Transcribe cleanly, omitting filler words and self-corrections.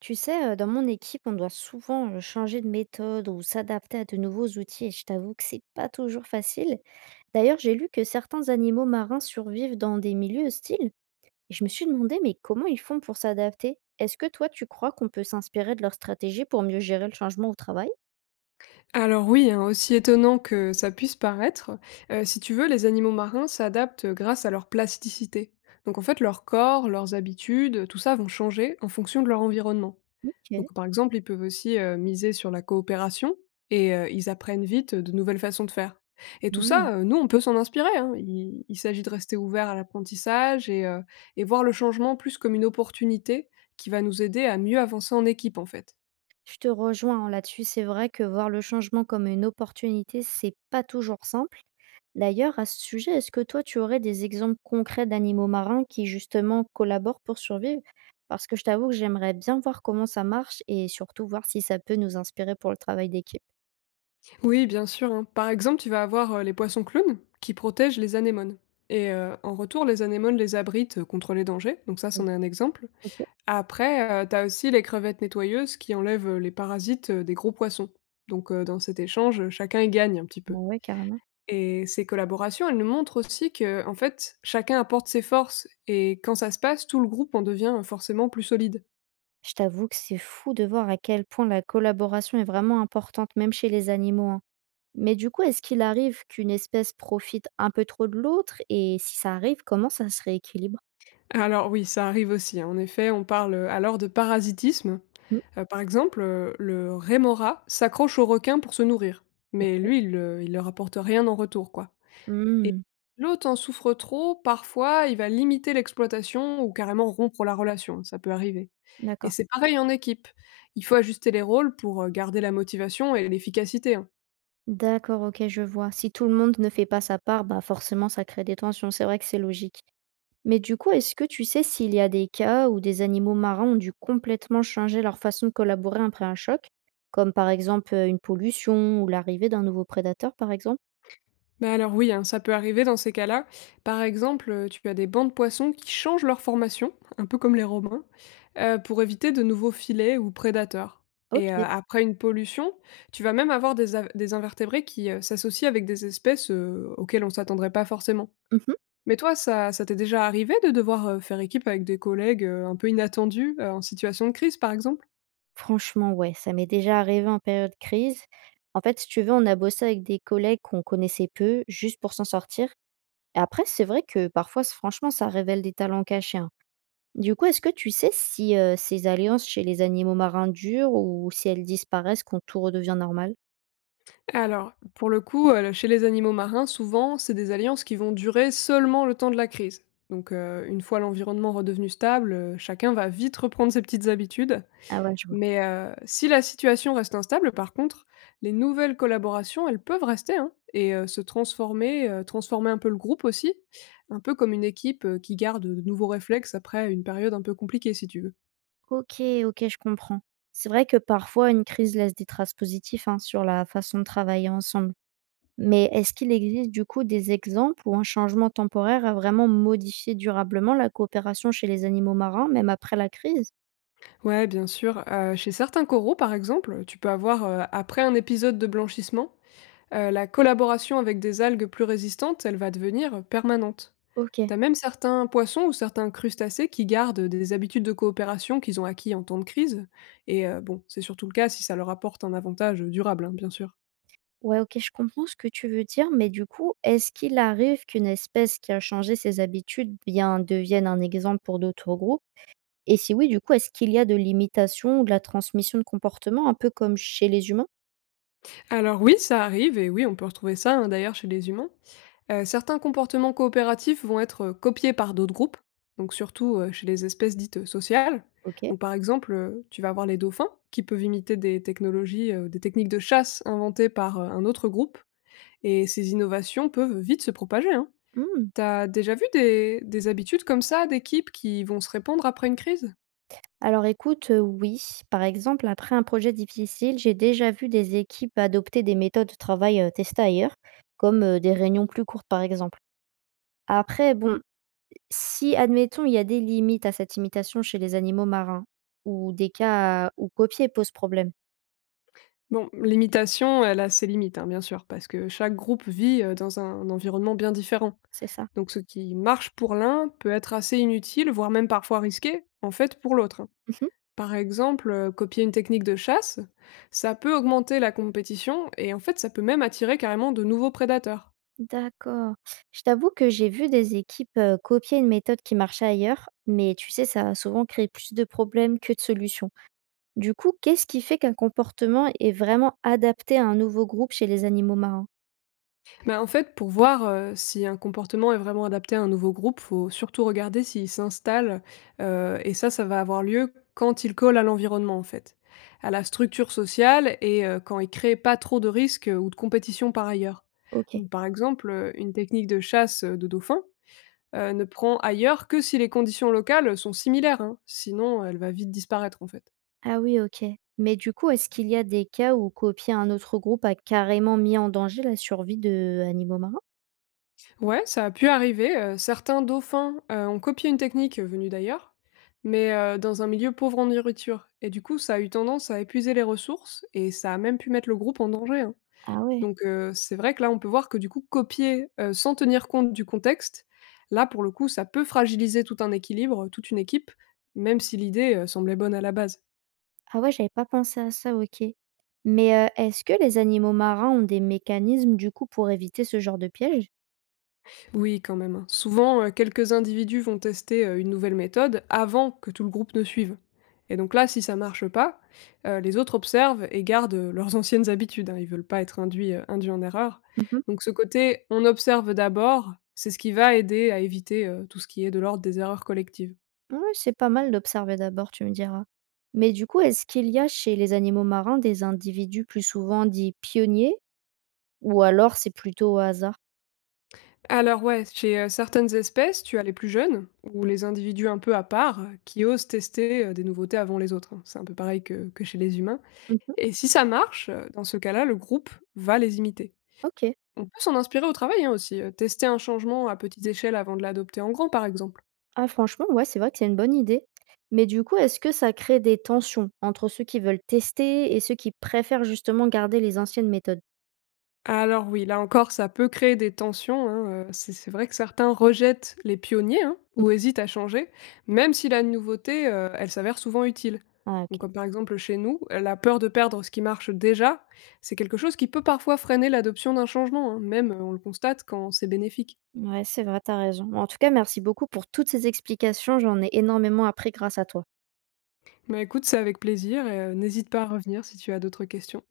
Tu sais, dans mon équipe, on doit souvent, changer de méthode ou s'adapter à de nouveaux outils et je t'avoue que c'est pas toujours facile. D'ailleurs, j'ai lu que certains animaux marins survivent dans des milieux hostiles et je me suis demandé, mais comment ils font pour s'adapter? Est-ce que toi, tu crois qu'on peut s'inspirer de leur stratégie pour mieux gérer le changement au travail? Alors oui, hein, aussi étonnant que ça puisse paraître, si tu veux, les animaux marins s'adaptent grâce à leur plasticité. Donc en fait, leur corps, leurs habitudes, tout ça vont changer en fonction de leur environnement. OK. Donc par exemple, ils peuvent aussi miser sur la coopération et ils apprennent vite de nouvelles façons de faire. Et tout Mmh. ça, nous, on peut s'en inspirer, hein. Il s'agit de rester ouvert à l'apprentissage et, voir le changement plus comme une opportunité qui va nous aider à mieux avancer en équipe en fait. Je te rejoins hein, là-dessus. C'est vrai que voir le changement comme une opportunité, c'est pas toujours simple. D'ailleurs, à ce sujet, est-ce que toi, tu aurais des exemples concrets d'animaux marins qui justement collaborent pour survivre? Parce que je t'avoue que j'aimerais bien voir comment ça marche et surtout voir si ça peut nous inspirer pour le travail d'équipe. Oui, bien sûr, hein. Par exemple, tu vas avoir les poissons clowns qui protègent les anémones. Et en retour, les anémones les abritent contre les dangers. Donc ça, Mm. c'en est un exemple. Ok, Après, tu as aussi les crevettes nettoyeuses qui enlèvent les parasites des gros poissons. Donc dans cet échange, chacun y gagne un petit bah peu. ouais, carrément. Et ces collaborations, elles nous montrent aussi que, en fait, chacun apporte ses forces. Et quand ça se passe, tout le groupe en devient forcément plus solide. Je t'avoue que c'est fou de voir à quel point la collaboration est vraiment importante, même chez les animaux, hein. Mais du coup, est-ce qu'il arrive qu'une espèce profite un peu trop de l'autre? Et si ça arrive, comment ça se rééquilibre? Alors oui, ça arrive aussi, hein. En effet, on parle alors de parasitisme. Mmh. Par exemple, le rémora s'accroche au requin pour se nourrir, mais Oh, lui, il leur apporte rien en retour, quoi, et mmh. l'autre en souffre trop, parfois, il va limiter l'exploitation ou carrément rompre la relation, ça peut arriver, et D'accord. c'est pareil en équipe. Il faut ajuster les rôles pour, garder la motivation et l'efficacité, hein. D'accord, OK, je vois. Si tout le monde ne fait pas sa part, bah, forcément, ça crée des tensions. C'est vrai que c'est logique. Mais du coup, est-ce que tu sais s'il y a des cas où des animaux marins ont dû complètement changer leur façon de collaborer après un choc? Comme par exemple, une pollution ou l'arrivée d'un nouveau prédateur, par exemple? Bah alors oui, hein, ça peut arriver dans ces cas-là. Par exemple, tu as des bancs de poissons qui changent leur formation, un peu comme les Romains, pour éviter de nouveaux filets ou prédateurs. Et OK. après une pollution, tu vas même avoir des invertébrés qui s'associent avec des espèces auxquelles on s'attendrait pas forcément. Mmh. Mais toi, ça t'est déjà arrivé de devoir faire équipe avec des collègues un peu inattendus en situation de crise, par exemple. Franchement, ouais, ça m'est déjà arrivé en période crise. En fait, si tu veux, on a bossé avec des collègues qu'on connaissait peu, juste pour s'en sortir. Et après, c'est vrai que parfois, s franchement, ça révèle des talents cachés, hein. Du coup, est-ce que tu sais si, ces alliances chez les animaux marins durent ou si elles disparaissent quand tout redevient normal? Alors, pour le coup, chez les animaux marins, souvent, c'est des alliances qui vont durer seulement le temps de la crise. Donc, une fois l'environnement redevenu stable, chacun va vite reprendre ses petites habitudes. Ah ouais, je vois. Mais, si la situation reste instable, par contre, les nouvelles collaborations, elles peuvent rester, hein, et transformer un peu le groupe aussi, un peu comme une équipe, qui garde de nouveaux réflexes après une période un peu compliquée, si tu veux. OK, OK, je comprends. C'est vrai que parfois une crise laisse des traces positives, hein, sur la façon de travailler ensemble. Mais est-ce qu'il existe du coup des exemples où un changement temporaire a vraiment modifié durablement la coopération chez les animaux marins, même après la crise? Ouais, bien sûr, chez certains coraux, par exemple, tu peux avoir, après un épisode de blanchissement, la collaboration avec des algues plus résistantes, elle va devenir permanente. OK. T'as même certains poissons ou certains crustacés qui gardent des habitudes de coopération qu'ils ont acquis en temps de crise. Et bon, c'est surtout le cas si ça leur apporte un avantage durable, hein, bien sûr. Ouais, OK, je comprends ce que tu veux dire, mais du coup, est-ce qu'il arrive qu'une espèce qui a changé ses habitudes, bien, devienne un exemple pour d'autres groupes? Et si oui, du coup, est-ce qu'il y a de l'imitation ou de la transmission de comportement, un peu comme chez les humains? Alors oui, ça arrive, et oui, on peut retrouver ça, hein, d'ailleurs chez les humains. Certains comportements coopératifs vont être copiés par d'autres groupes, donc surtout chez les espèces dites sociales. OK. Donc par exemple, tu vas avoir les dauphins qui peuvent imiter des technologies, des techniques de chasse inventées par un autre groupe, et ces innovations peuvent vite se propager, hein. Mmh. T'as déjà vu des habitudes comme ça d'équipes qui vont se répandre après une crise? Alors écoute, oui, par exemple, après un projet difficile, j'ai déjà vu des équipes adopter des méthodes de travail, testées ailleurs, comme, des réunions plus courtes, par exemple. Après, bon, si, admettons, il y a des limites à cette imitation chez les animaux marins ou des cas où copier pose problème, Bon, l'imitation, elle a ses limites, hein, bien sûr, parce que chaque groupe vit dans un environnement bien différent. c'est ça? Donc ce qui marche pour l'un peut être assez inutile, voire même parfois risqué, en fait, pour l'autre, hein. Mmh. Par exemple, copier une technique de chasse, ça peut augmenter la compétition et en fait, ça peut même attirer carrément de nouveaux prédateurs. D'accord. Je t'avoue que j'ai vu des équipes, copier une méthode qui marchait ailleurs, mais tu sais, ça a souvent créé plus de problèmes que de solutions. Du coup, qu'est-ce qui fait qu'un comportement est vraiment adapté à un nouveau groupe chez les animaux marins? Mais en fait, pour voir, si un comportement est vraiment adapté à un nouveau groupe, faut surtout regarder s'il s'installe, et ça va avoir lieu quand il colle à l'environnement, en fait, à la structure sociale et quand il crée pas trop de risques, ou de compétition par ailleurs. OK. Donc par exemple, une technique de chasse, de dauphin ne prend ailleurs que si les conditions locales, sont similaires, hein, sinon elle va vite disparaître, en fait. Ah oui, OK. Mais du coup, est-ce qu'il y a des cas où copier un autre groupe a carrément mis en danger la survie de animaux marins? Ouais, ça a pu arriver. Certains dauphins, ont copié une technique, venue d'ailleurs, mais dans un milieu pauvre en nourriture et du coup, ça a eu tendance à épuiser les ressources et ça a même pu mettre le groupe en danger, hein. Ah ouais. Donc c'est vrai que là, on peut voir que du coup, copier, sans tenir compte du contexte, là, pour le coup, ça peut fragiliser tout un équilibre, toute une équipe, même si l'idée, semblait bonne à la base. Ah ouais, j'avais pas pensé à ça, OK. Mais, est-ce que les animaux marins ont des mécanismes, du coup, pour éviter ce genre de piège? Oui, quand même, hein. Souvent, quelques individus vont tester, une nouvelle méthode avant que tout le groupe ne suive, et donc là, si ça marche pas, les autres observent et gardent, leurs anciennes habitudes, hein. Ils veulent pas être induits en erreur. Mmh. Donc ce côté «on observe d'abord», c'est ce qui va aider à éviter, tout ce qui est de l'ordre des erreurs collectives. Ouais, c'est pas mal d'observer d'abord, tu me diras. Mais du coup, est-ce qu'il y a chez les animaux marins des individus plus souvent dits pionniers ou alors c'est plutôt au hasard? Alors ouais, chez, certaines espèces, tu as les plus jeunes ou les individus un peu à part, qui osent tester, des nouveautés avant les autres, hein. C'est un peu pareil que chez les humains. Mmh. Et si ça marche, dans ce cas-là, le groupe va les imiter. OK. On peut s'en inspirer au travail, hein, aussi, tester un changement à petite échelle avant de l'adopter en grand, par exemple. Ah franchement, ouais, c'est vrai que c'est une bonne idée. Mais du coup, est-ce que ça crée des tensions entre ceux qui veulent tester et ceux qui préfèrent justement garder les anciennes méthodes? Alors oui, là encore, ça peut créer des tensions, hein, c'est vrai que certains rejettent les pionniers, hein, ou hésitent à changer, même si la nouveauté, elle s'avère souvent utile. Ah Donc OK. comme par exemple chez nous, la peur de perdre ce qui marche déjà, c'est quelque chose qui peut parfois freiner l'adoption d'un changement, hein, même, on le constate quand c'est bénéfique. Ouais, c'est vrai, t'as raison. En tout cas, merci beaucoup pour toutes ces explications, j'en ai énormément appris grâce à toi. Mais écoute, c'est avec plaisir et n'hésite pas à revenir si tu as d'autres questions.